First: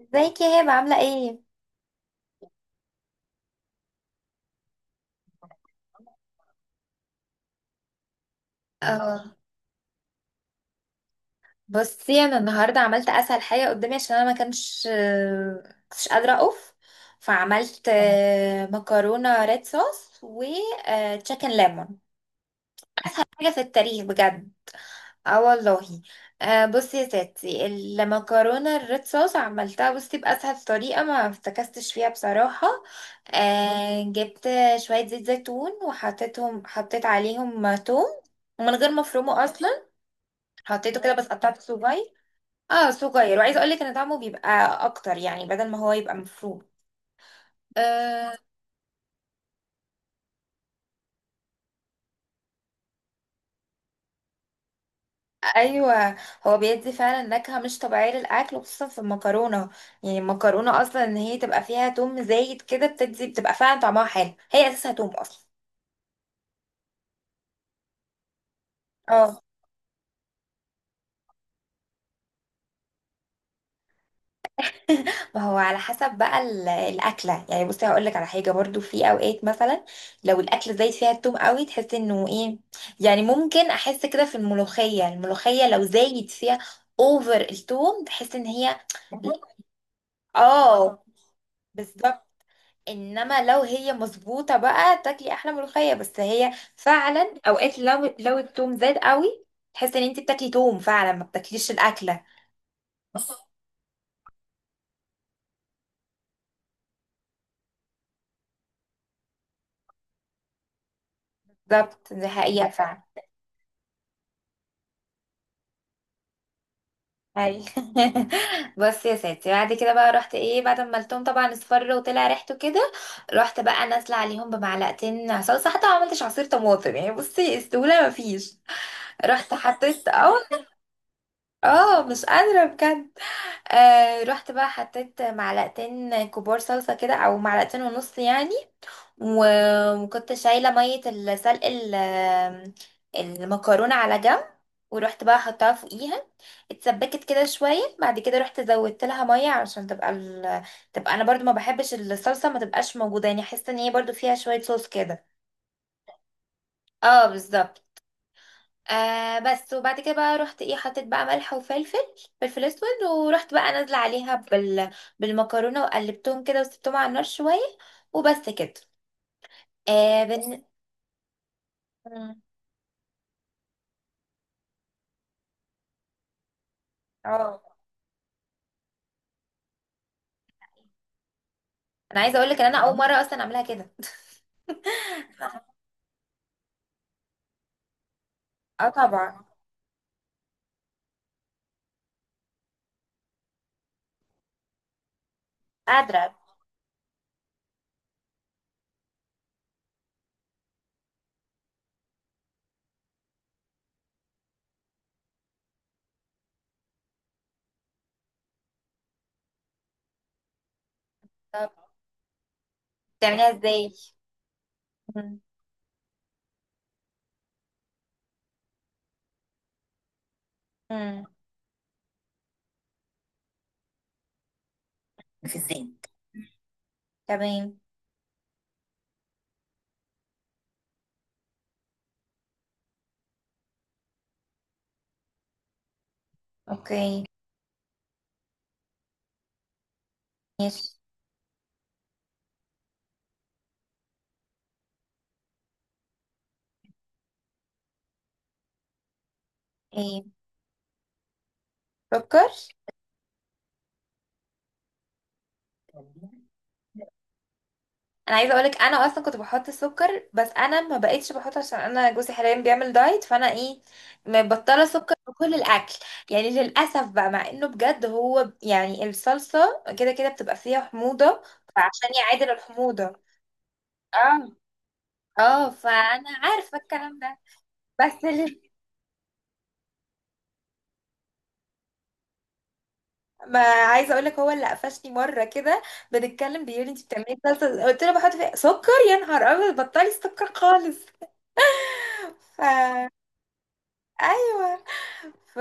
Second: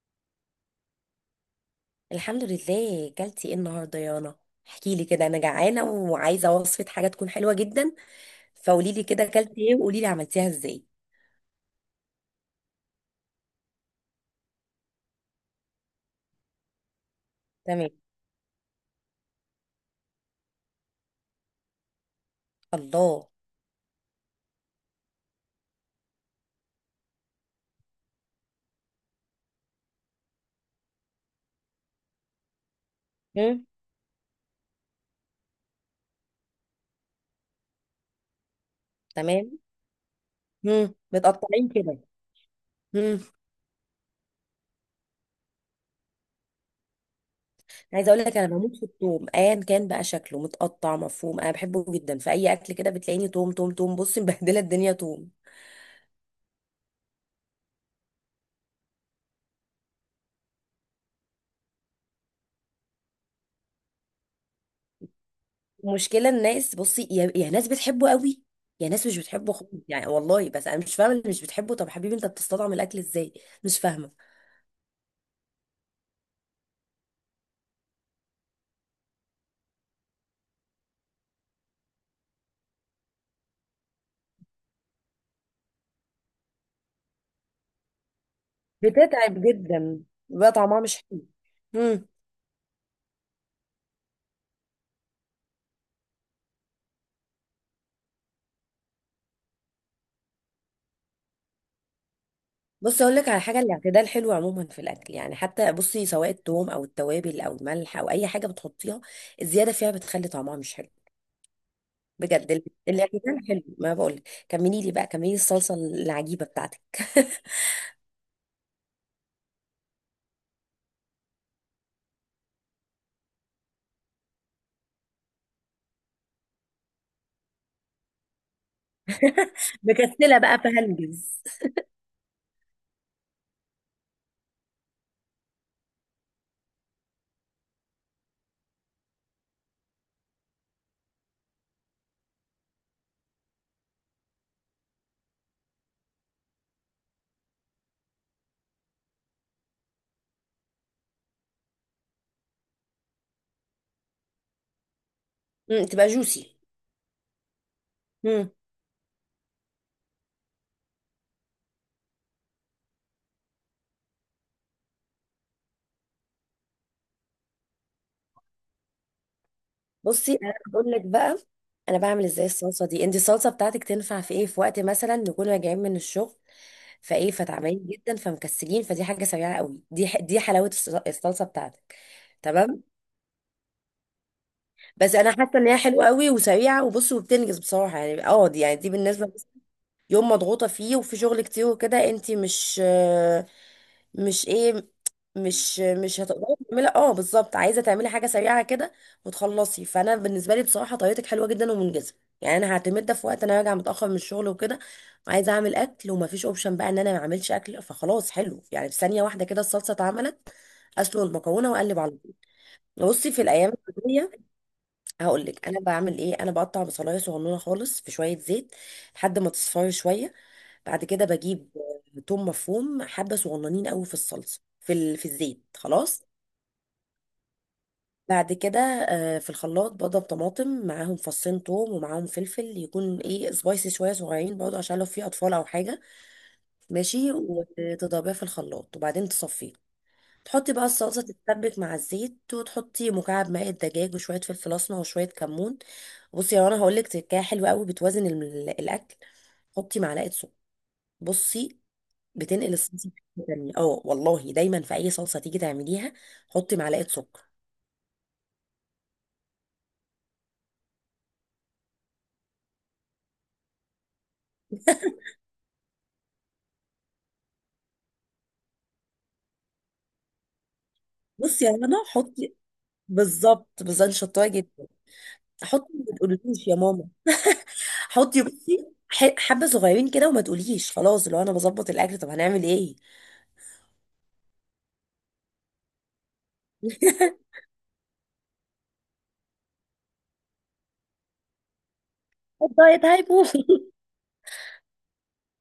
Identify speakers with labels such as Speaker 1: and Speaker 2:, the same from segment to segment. Speaker 1: ازيك يا هبة عاملة ايه؟
Speaker 2: الحمد لله، كلتي ايه النهارده يا رنا؟ احكي لي كده، انا جعانه وعايزه وصفه حاجه تكون حلوه جدا. فقولي لي كده
Speaker 1: اه،
Speaker 2: كلتي ايه، وقولي لي عملتيها ازاي.
Speaker 1: بصي انا النهاردة عملت اسهل حاجة قدامي عشان انا ما كانش كنتش قادرة اقف. فعملت
Speaker 2: تمام.
Speaker 1: مكرونة ريد صوص و تشيكن ليمون.
Speaker 2: الله.
Speaker 1: حاجة في التاريخ بجد. اه والله. بصي يا ستي، المكرونة الريد صوص عملتها بصي بأسهل طريقة، ما افتكستش فيها بصراحة.
Speaker 2: مم.
Speaker 1: جبت شوية زيت زيتون وحطيتهم، حطيت عليهم توم، ومن غير ما افرمه
Speaker 2: تمام.
Speaker 1: اصلا.
Speaker 2: مم.
Speaker 1: حطيته كده بس قطعته
Speaker 2: متقطعين كده.
Speaker 1: صغير. اه،
Speaker 2: مم.
Speaker 1: صغير، وعايزه اقول لك ان طعمه بيبقى اكتر، يعني بدل ما هو يبقى مفروم.
Speaker 2: عايزه اقول
Speaker 1: آه
Speaker 2: لك انا بموت في التوم، ايا كان بقى شكله متقطع مفروم. انا بحبه جدا في اي اكل كده، بتلاقيني توم توم توم بصي مبهدله الدنيا توم.
Speaker 1: ايوه، هو بيدي فعلا نكهه مش طبيعيه للاكل، وخصوصا في المكرونه. يعني المكرونه اصلا ان هي تبقى فيها توم زايد كده بتدي، بتبقى فعلا طعمها حلو، هي اساسها توم اصلا.
Speaker 2: المشكله، الناس بصي، يا ناس بتحبه قوي، يا ناس مش
Speaker 1: اه
Speaker 2: بتحبه خالص يعني والله. بس انا مش فاهمه اللي مش بتحبه. طب حبيبي، انت بتستطعم الاكل ازاي؟ مش فاهمه.
Speaker 1: ما هو على حسب بقى الاكله. يعني بصي هقول لك على حاجه برضو، في اوقات مثلا لو الاكله زايد فيها التوم قوي تحس انه ايه. يعني ممكن احس كده في الملوخيه، الملوخيه لو زايد فيها اوفر التوم، تحس ان هي،
Speaker 2: بتتعب جدا. بيبقى طعمها
Speaker 1: اه
Speaker 2: مش حلو. امم.
Speaker 1: بالظبط. انما لو هي مظبوطه بقى تاكلي احلى ملوخيه، بس هي فعلا اوقات لو التوم زاد قوي تحس ان انت بتاكلي توم فعلا، ما بتاكليش الاكله.
Speaker 2: بص، اقول لك على حاجه، الاعتدال حلو عموما في الاكل يعني. حتى بصي، سواء التوم او التوابل او الملح او اي حاجه بتحطيها، الزياده فيها بتخلي طعمها مش حلو.
Speaker 1: بالظبط، دي
Speaker 2: بجد ال-
Speaker 1: حقيقه فعلا.
Speaker 2: الاعتدال حلو ما بقول. كملي لي بقى، كملي الصلصه العجيبه بتاعتك.
Speaker 1: اي بص يا ستي، بعد كده بقى رحت ايه، بعد ما قلتهم طبعا اصفر وطلع ريحته كده، رحت بقى نازله عليهم بمعلقتين صلصه، حتى ما عملتش عصير طماطم يعني، بصي استوله مفيش. رحت حطيت، اه،
Speaker 2: مكسله بقى فهنجز.
Speaker 1: اه مش قادره بجد. آه رحت بقى حطيت معلقتين كبار صلصه كده او معلقتين ونص يعني. وكنت شايلة مية السلق المكرونة على جنب، ورحت بقى حطها فوقيها. اتسبكت كده شوية، بعد كده رحت زودت لها مية عشان تبقى ال... تبقى، انا برضو ما بحبش الصلصة ما تبقاش موجودة، يعني احس ان هي برضو فيها شوية صوص كده.
Speaker 2: تبقى جوسي.
Speaker 1: اه بالظبط.
Speaker 2: امم.
Speaker 1: آه بس، وبعد كده بقى رحت ايه، حطيت بقى ملح وفلفل، فلفل اسود، ورحت بقى نازلة عليها بال... بالمكرونة وقلبتهم كده وسبتهم على النار شوية، وبس كده. آه
Speaker 2: بصي، انا
Speaker 1: بن...
Speaker 2: بقول لك بقى انا بعمل
Speaker 1: مم،
Speaker 2: ازاي الصلصه دي. انت الصلصه بتاعتك تنفع في ايه؟ في وقت مثلا نكون راجعين من الشغل، فايه،
Speaker 1: اه
Speaker 2: فتعبانين جدا، فمكسلين، فدي حاجه سريعه قوي. دي دي حلاوه الصلصه بتاعتك.
Speaker 1: انا عايزه اقول لك ان انا
Speaker 2: تمام.
Speaker 1: اول مره اصلا اعملها كده.
Speaker 2: بس انا حاسه ان هي حلوه قوي وسريعه، وبص، وبتنجز بصراحه يعني. اه دي يعني
Speaker 1: اه
Speaker 2: دي بالنسبه
Speaker 1: طبعا.
Speaker 2: يوم مضغوطة فيه وفي شغل كتير وكده، انتي مش، مش ايه، مش
Speaker 1: قادره.
Speaker 2: هتقدري تعملي. اه بالظبط، عايزة تعملي حاجة سريعة كده وتخلصي. فانا بالنسبة لي بصراحة طريقتك حلوة جدا ومنجزة. يعني انا هعتمد ده في وقت انا راجعة متأخر من الشغل وكده، وعايزة اعمل اكل، ومفيش اوبشن بقى ان انا ما اعملش اكل. فخلاص، حلو يعني، في ثانية واحدة كده الصلصة اتعملت. اسلق المكرونة
Speaker 1: طب
Speaker 2: واقلب على طول. بصي، في
Speaker 1: بتعمليها
Speaker 2: الايام
Speaker 1: ازاي؟
Speaker 2: العادية
Speaker 1: مم.
Speaker 2: هقول لك انا بعمل ايه: انا بقطع بصلايه صغنونه خالص في شوية زيت لحد ما تصفر شوية. بعد
Speaker 1: مم.
Speaker 2: كده بجيب توم مفروم، حبة صغننين قوي في الصلصة، في
Speaker 1: في
Speaker 2: الزيت،
Speaker 1: الزيت.
Speaker 2: خلاص.
Speaker 1: تمام.
Speaker 2: بعد كده في الخلاط بضرب طماطم معاهم فصين توم، ومعاهم فلفل يكون ايه، سبايسي شوية، صغيرين برضه عشان لو في أطفال أو حاجة.
Speaker 1: اوكي.
Speaker 2: ماشي، وتضربيها في الخلاط وبعدين تصفيه. تحطي
Speaker 1: ماشي.
Speaker 2: بقى الصلصة تتسبك مع الزيت، وتحطي مكعب ماء الدجاج وشوية فلفل أسمر وشوية كمون. بصي يا رنا، هقولك تركاية حلوة قوي بتوازن الأكل. حطي
Speaker 1: ايه؟
Speaker 2: معلقة سكر. بصي،
Speaker 1: سكر؟
Speaker 2: بتنقل الصلصه في حته تانية. اه والله، دايما في اي صلصه تيجي تعمليها حطي معلقه سكر.
Speaker 1: انا عايزه اقولك انا اصلا كنت بحط السكر، بس انا ما بقتش بحط عشان انا جوزي حاليا بيعمل دايت، فانا ايه، مبطله سكر في كل الاكل. يعني للاسف بقى، مع انه بجد هو ب- يعني الصلصه كده كده بتبقى فيها حموضه،
Speaker 2: بصي يا رنا،
Speaker 1: فعشان يعادل
Speaker 2: حطي.
Speaker 1: الحموضه.
Speaker 2: بالظبط، بالظبط، شطايه
Speaker 1: اه.
Speaker 2: جدا.
Speaker 1: اه،
Speaker 2: حطي، ما
Speaker 1: فانا
Speaker 2: تقوليش يا
Speaker 1: عارفه
Speaker 2: ماما.
Speaker 1: الكلام ده. بس
Speaker 2: حطي
Speaker 1: اللي،
Speaker 2: بصي، حبه صغيرين كده، وما تقوليش خلاص لو انا بظبط الاكل طب هنعمل ايه.
Speaker 1: ما عايزه اقول لك هو اللي قفشني مره كده، بنتكلم بيقول لي انت بتعملي صلصه، قلت له بحط فيها سكر، يا نهار ابيض بطلي سكر خالص.
Speaker 2: الدايت
Speaker 1: ف،
Speaker 2: هيبوظ.
Speaker 1: ايوه. ف...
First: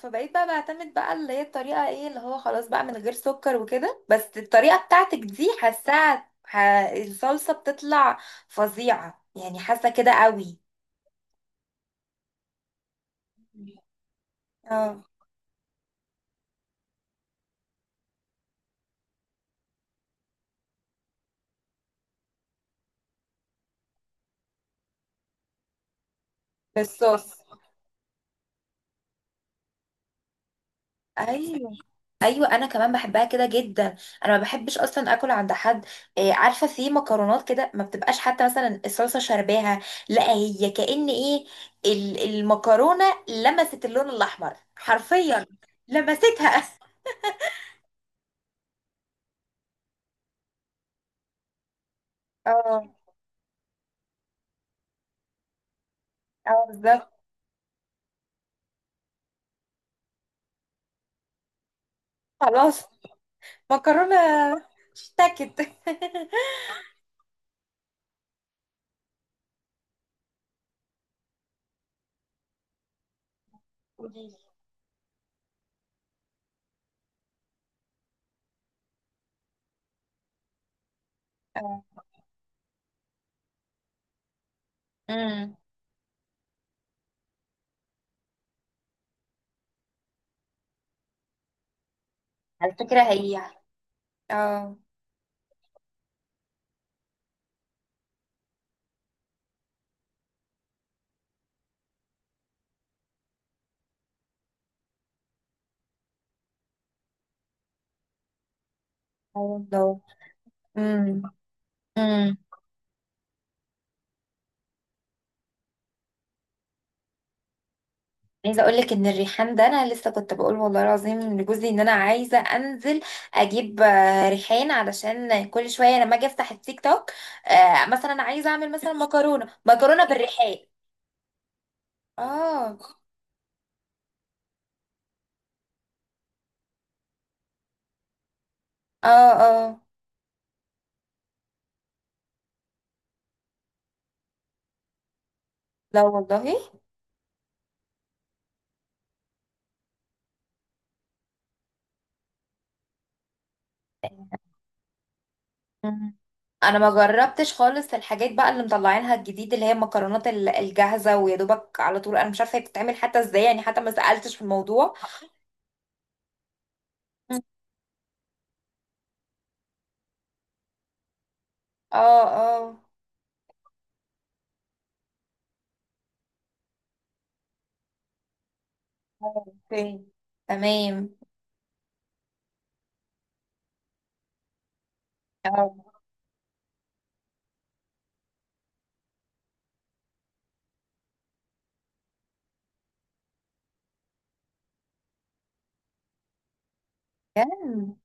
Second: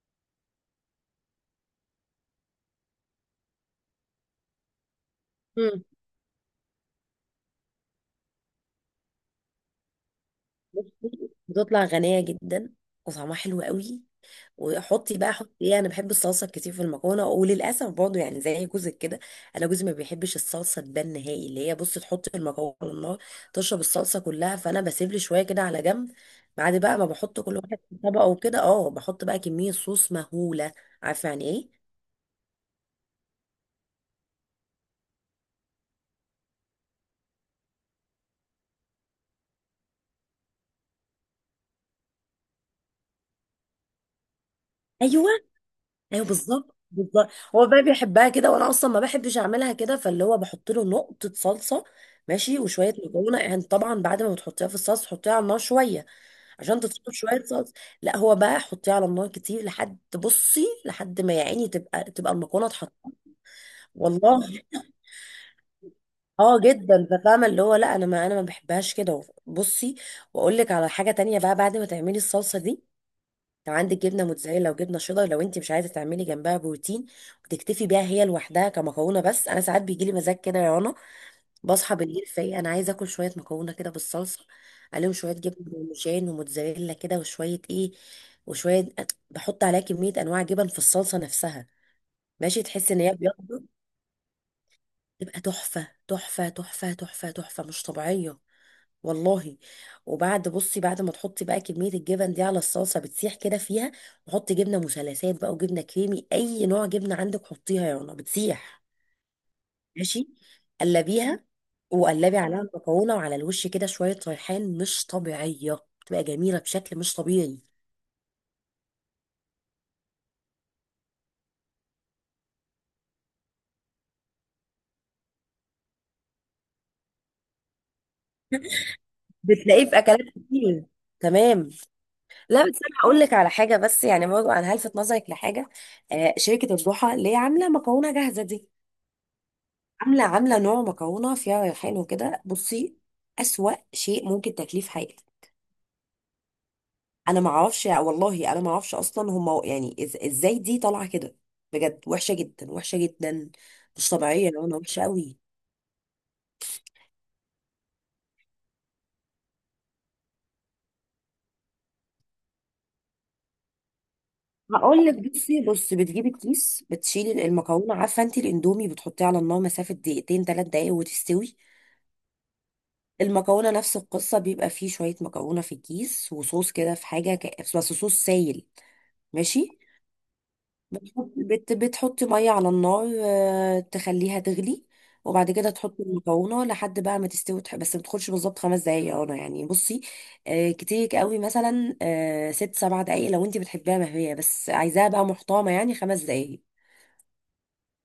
Speaker 1: فبقيت بقى بعتمد بقى اللي هي الطريقه ايه اللي هو خلاص بقى من غير سكر وكده، بس الطريقه بتاعتك دي حاساها ح... الصلصه بتطلع فظيعه يعني، حاسه كده قوي.
Speaker 2: بصي، بتطلع غنية جدا وطعمها حلو قوي.
Speaker 1: اه.
Speaker 2: وحطي بقى، حطي ايه، انا بحب الصلصه كتير في المكرونه وللاسف برضه يعني زي جوزك كده. انا جوزي ما بيحبش الصلصه تبان نهائي، اللي هي بصي تحطي المكرونه على النار تشرب الصلصه كلها، فانا بسيب لي شويه كده على جنب. بعد بقى ما
Speaker 1: بالصوص.
Speaker 2: بحط كل واحد في طبقه وكده، اه، بحط بقى كميه صوص مهوله. عارفه يعني ايه؟
Speaker 1: ايوه. ايوه، انا كمان بحبها كده جدا. انا ما بحبش اصلا اكل عند حد. إيه، عارفه في مكرونات كده ما بتبقاش، حتى مثلا الصلصه شرباها، لا هي كأن ايه، المكرونه لمست اللون الاحمر
Speaker 2: ايوه.
Speaker 1: حرفيا،
Speaker 2: ايوه،
Speaker 1: لمستها.
Speaker 2: بالظبط، بالظبط. هو بقى بيحبها كده، وانا اصلا ما بحبش اعملها كده، فاللي هو بحط له نقطه صلصه. ماشي،
Speaker 1: اه
Speaker 2: وشويه مكرونه، يعني طبعا بعد ما بتحطيها في الصلصه حطيها على النار شويه
Speaker 1: اه
Speaker 2: عشان
Speaker 1: بالظبط.
Speaker 2: تطلب شويه صلصه. لا هو بقى حطيها على النار كتير لحد بصي، لحد ما يا عيني تبقى المكرونه
Speaker 1: خلاص.
Speaker 2: اتحط.
Speaker 1: مكرونه
Speaker 2: والله.
Speaker 1: اشتكت.
Speaker 2: اه جدا. ففاهمه اللي هو لا، انا ما بحبهاش كده بصي. واقول لك على حاجه تانية بقى، بعد ما تعملي الصلصه دي، لو عندك جبنه
Speaker 1: قوليلي.
Speaker 2: موتزاريلا وجبنه شيدر، لو انت مش عايزه تعملي جنبها بروتين وتكتفي بيها هي لوحدها كمكرونه. بس انا ساعات بيجي لي مزاج كده يا رنا، بصحى
Speaker 1: اه.
Speaker 2: بالليل فايقه، انا عايزه اكل شويه مكرونه كده بالصلصه، عليهم شويه
Speaker 1: امم.
Speaker 2: جبنه بارميجان وموتزاريلا كده، وشويه ايه، وشويه. بحط عليها كميه انواع جبن في الصلصه نفسها، ماشي.
Speaker 1: على
Speaker 2: تحس ان
Speaker 1: فكره
Speaker 2: هي
Speaker 1: هي،
Speaker 2: بيضه.
Speaker 1: اه.
Speaker 2: تبقى تحفه تحفه تحفه تحفه تحفه، مش طبيعيه والله. وبعد بصي، بعد ما تحطي بقى كمية الجبن دي على الصلصة بتسيح كده فيها، وحطي جبنة مثلثات بقى وجبنة كريمي، أي نوع جبنة عندك حطيها يا رنا، بتسيح.
Speaker 1: اه والله.
Speaker 2: ماشي، قلبيها،
Speaker 1: امم.
Speaker 2: وقلبي عليها المكرونة. وعلى الوش كده شوية ريحان، مش طبيعية، بتبقى جميلة بشكل مش طبيعي.
Speaker 1: عايزه اقول لك ان الريحان ده انا لسه كنت بقول والله العظيم لجوزي ان انا عايزه انزل اجيب ريحان، علشان كل شويه لما اجي افتح التيك توك، مثلا عايزه اعمل مثلا مكرونه
Speaker 2: بتلاقيه في
Speaker 1: مكرونه
Speaker 2: أكلات
Speaker 1: بالريحان.
Speaker 2: كتير. تمام. لا بس
Speaker 1: اه
Speaker 2: انا هقول لك على حاجه، بس يعني برضه انا هلفت نظرك لحاجه: شركه الضحى اللي هي عامله مكرونه جاهزه دي،
Speaker 1: اه اه.
Speaker 2: عامله نوع مكرونه فيها ريحان وكده. بصي، اسوأ شيء ممكن تاكليه في حياتك.
Speaker 1: لا والله.
Speaker 2: انا ما اعرفش والله، انا ما اعرفش اصلا هم يعني ازاي دي طالعه كده. بجد، وحشه جدا، وحشه جدا. مش طبيعيه، انا وحشه قوي.
Speaker 1: مم. انا ما جربتش خالص الحاجات بقى اللي مطلعينها الجديد، اللي هي المكرونات الجاهزه، ويا دوبك على طول، انا مش عارفه هي بتتعمل حتى ازاي يعني، حتى ما سالتش في الموضوع.
Speaker 2: هقول لك، بصي، بص، بتجيبي الكيس،
Speaker 1: مم.
Speaker 2: بتشيلي المكرونه. عارفه انت الاندومي بتحطيه على النار مسافه دقيقتين 3 دقايق وتستوي؟
Speaker 1: اه اه.
Speaker 2: المكرونه نفس القصه. بيبقى فيه شويه مكرونه في الكيس وصوص كده في حاجه، بس صوص سايل. ماشي،
Speaker 1: اوكي. تمام.
Speaker 2: بتحطي ميه على النار، تخليها تغلي. وبعد كده
Speaker 1: اه.
Speaker 2: تحطي المكرونه لحد بقى ما تستوي، بس ما تدخلش بالظبط 5 دقايق يا رنا يعني. بصي، كتير قوي مثلا 6 7 دقايق لو انت بتحبيها مهويه، بس عايزاها بقى محترمه يعني 5 دقايق.
Speaker 1: بجد.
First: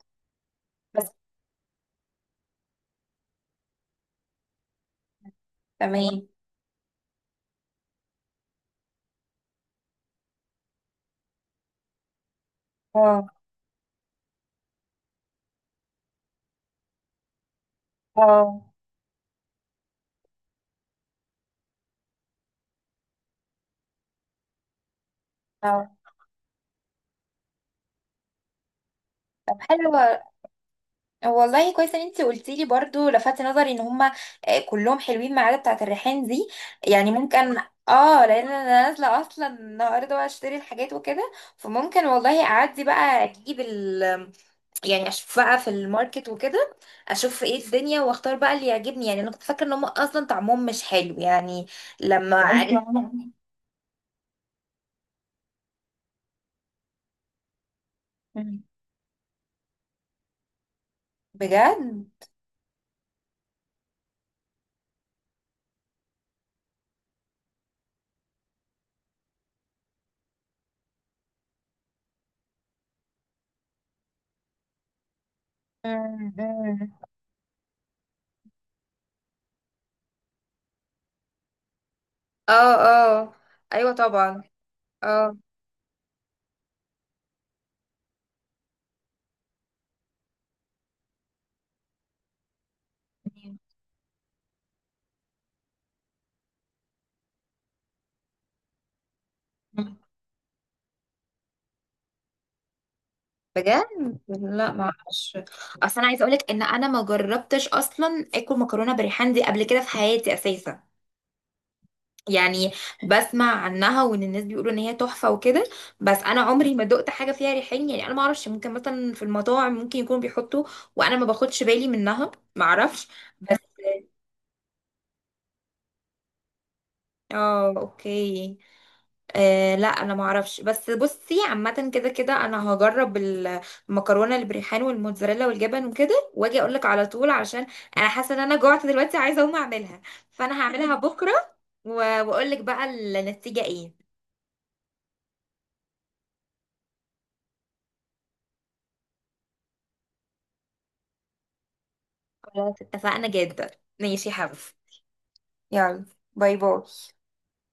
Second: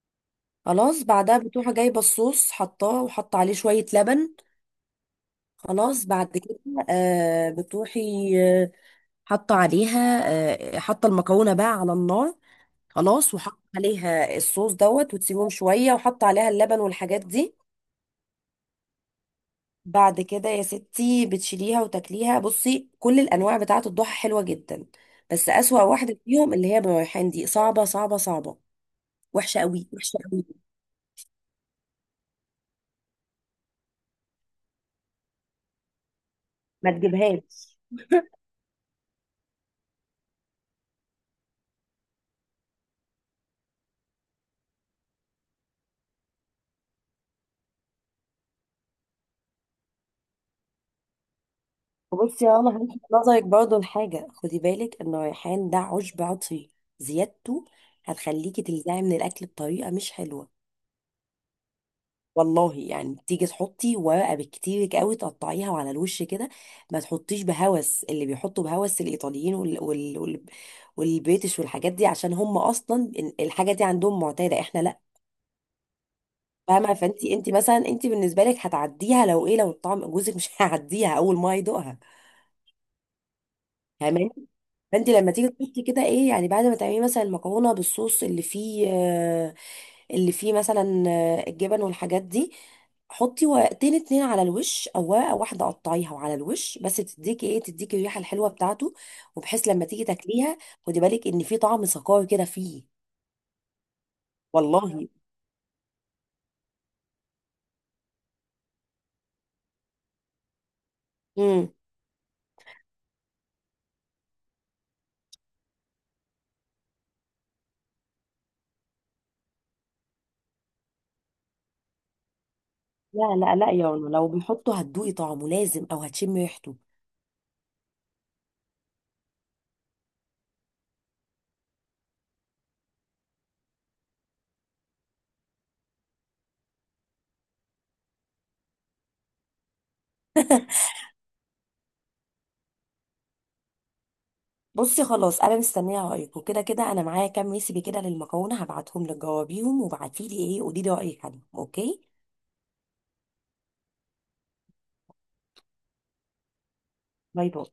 Speaker 2: خلاص،
Speaker 1: بس.
Speaker 2: بعدها بتروح جايبه الصوص، حطاه، وحط عليه شويه لبن. خلاص،
Speaker 1: تمام.
Speaker 2: بعد كده بتروحي آه، حاطه عليها، حاطه المكرونه بقى على النار.
Speaker 1: اه
Speaker 2: خلاص، وحط عليها الصوص دوت، وتسيبهم شوية، وحط عليها اللبن والحاجات دي.
Speaker 1: اه
Speaker 2: بعد كده يا ستي بتشيليها وتاكليها. بصي، كل الأنواع بتاعة الضحى حلوة جدا، بس أسوأ
Speaker 1: اه.
Speaker 2: واحدة فيهم اللي هي بالريحان دي، صعبة، صعبة، صعبة.
Speaker 1: طب
Speaker 2: وحشة قوي،
Speaker 1: حلو،
Speaker 2: وحشة قوي.
Speaker 1: والله كويس ان انت قلتي لي برضو، لفت نظري ان هما كلهم حلوين ما عدا بتاعه الريحان دي.
Speaker 2: ما
Speaker 1: يعني ممكن،
Speaker 2: تجيبهاش.
Speaker 1: اه، لان انا نازله اصلا النهارده بقى اشتري الحاجات وكده، فممكن والله اعدي بقى اجيب ال، يعني اشوف بقى في الماركت وكده، اشوف ايه الدنيا واختار بقى اللي يعجبني. يعني انا كنت فاكره ان هما اصلا طعمهم مش حلو يعني،
Speaker 2: وبصي
Speaker 1: لما
Speaker 2: يا رنا،
Speaker 1: أيوة،
Speaker 2: هلفت
Speaker 1: عرفت
Speaker 2: نظرك برضه لحاجة: خدي بالك إن الريحان ده عشب عطري، زيادته هتخليكي تلزعي من الأكل بطريقة مش حلوة.
Speaker 1: بجد.
Speaker 2: والله. يعني تيجي تحطي ورقه بالكتير قوي، تقطعيها على الوش كده. ما تحطيش بهوس اللي بيحطوا بهوس، الايطاليين والبريتش والحاجات دي، عشان هم اصلا الحاجه دي عندهم معتاده، احنا لا. فاهمه، فانت، انت مثلا، انت بالنسبه لك هتعديها لو ايه، لو الطعم. جوزك مش هيعديها اول ما يدوقها.
Speaker 1: اه اه. ايوه
Speaker 2: فاهماني.
Speaker 1: طبعا.
Speaker 2: فانت لما
Speaker 1: اه
Speaker 2: تيجي تحطي كده ايه، يعني بعد ما تعملي مثلا المكرونه بالصوص اللي فيه اللي فيه مثلا الجبن والحاجات دي، حطي ورقتين اتنين على الوش او ورقه واحده قطعيها وعلى الوش بس، تديكي ايه، تديكي الريحه الحلوه بتاعته. وبحيث لما تيجي تاكليها خدي بالك ان في طعم سكر كده فيه.
Speaker 1: بجد. لا ما
Speaker 2: والله.
Speaker 1: اعرفش. اصل انا عايزه اقولك ان انا ما جربتش اصلا اكل مكرونه بالريحان دي قبل كده في حياتي اساسا.
Speaker 2: امم.
Speaker 1: يعني بسمع عنها وان الناس بيقولوا ان هي تحفه وكده، بس انا عمري ما دقت حاجه فيها ريحان يعني. انا ما اعرفش، ممكن مثلا في المطاعم ممكن يكونوا بيحطوا وانا ما باخدش بالي منها، ما اعرفش.
Speaker 2: لا لا
Speaker 1: بس.
Speaker 2: لا يا رنا، لو بيحطوا هتدوقي طعمه لازم، او هتشمي ريحته.
Speaker 1: اه اوكي. آه لا انا ما اعرفش، بس بصي عامه كده كده انا هجرب المكرونه اللي بريحان والموتزاريلا والجبن وكده، واجي اقول لك على طول، عشان انا حاسه ان انا جوعت دلوقتي، عايزه اقوم اعملها. فانا هعملها بكره، واقول لك بقى النتيجه ايه.
Speaker 2: بصي، خلاص، انا مستنيه رايك. وكده كده انا معايا كام ريسيبي كده للمكرونه، هبعتهم لك، جاوبيهم وبعتيلي ايه، قولي لي رايك عنهم، اوكي؟
Speaker 1: خلاص، اتفقنا جدا. ماشي يا حبيبي. يلا. باي باي.
Speaker 2: باي باي.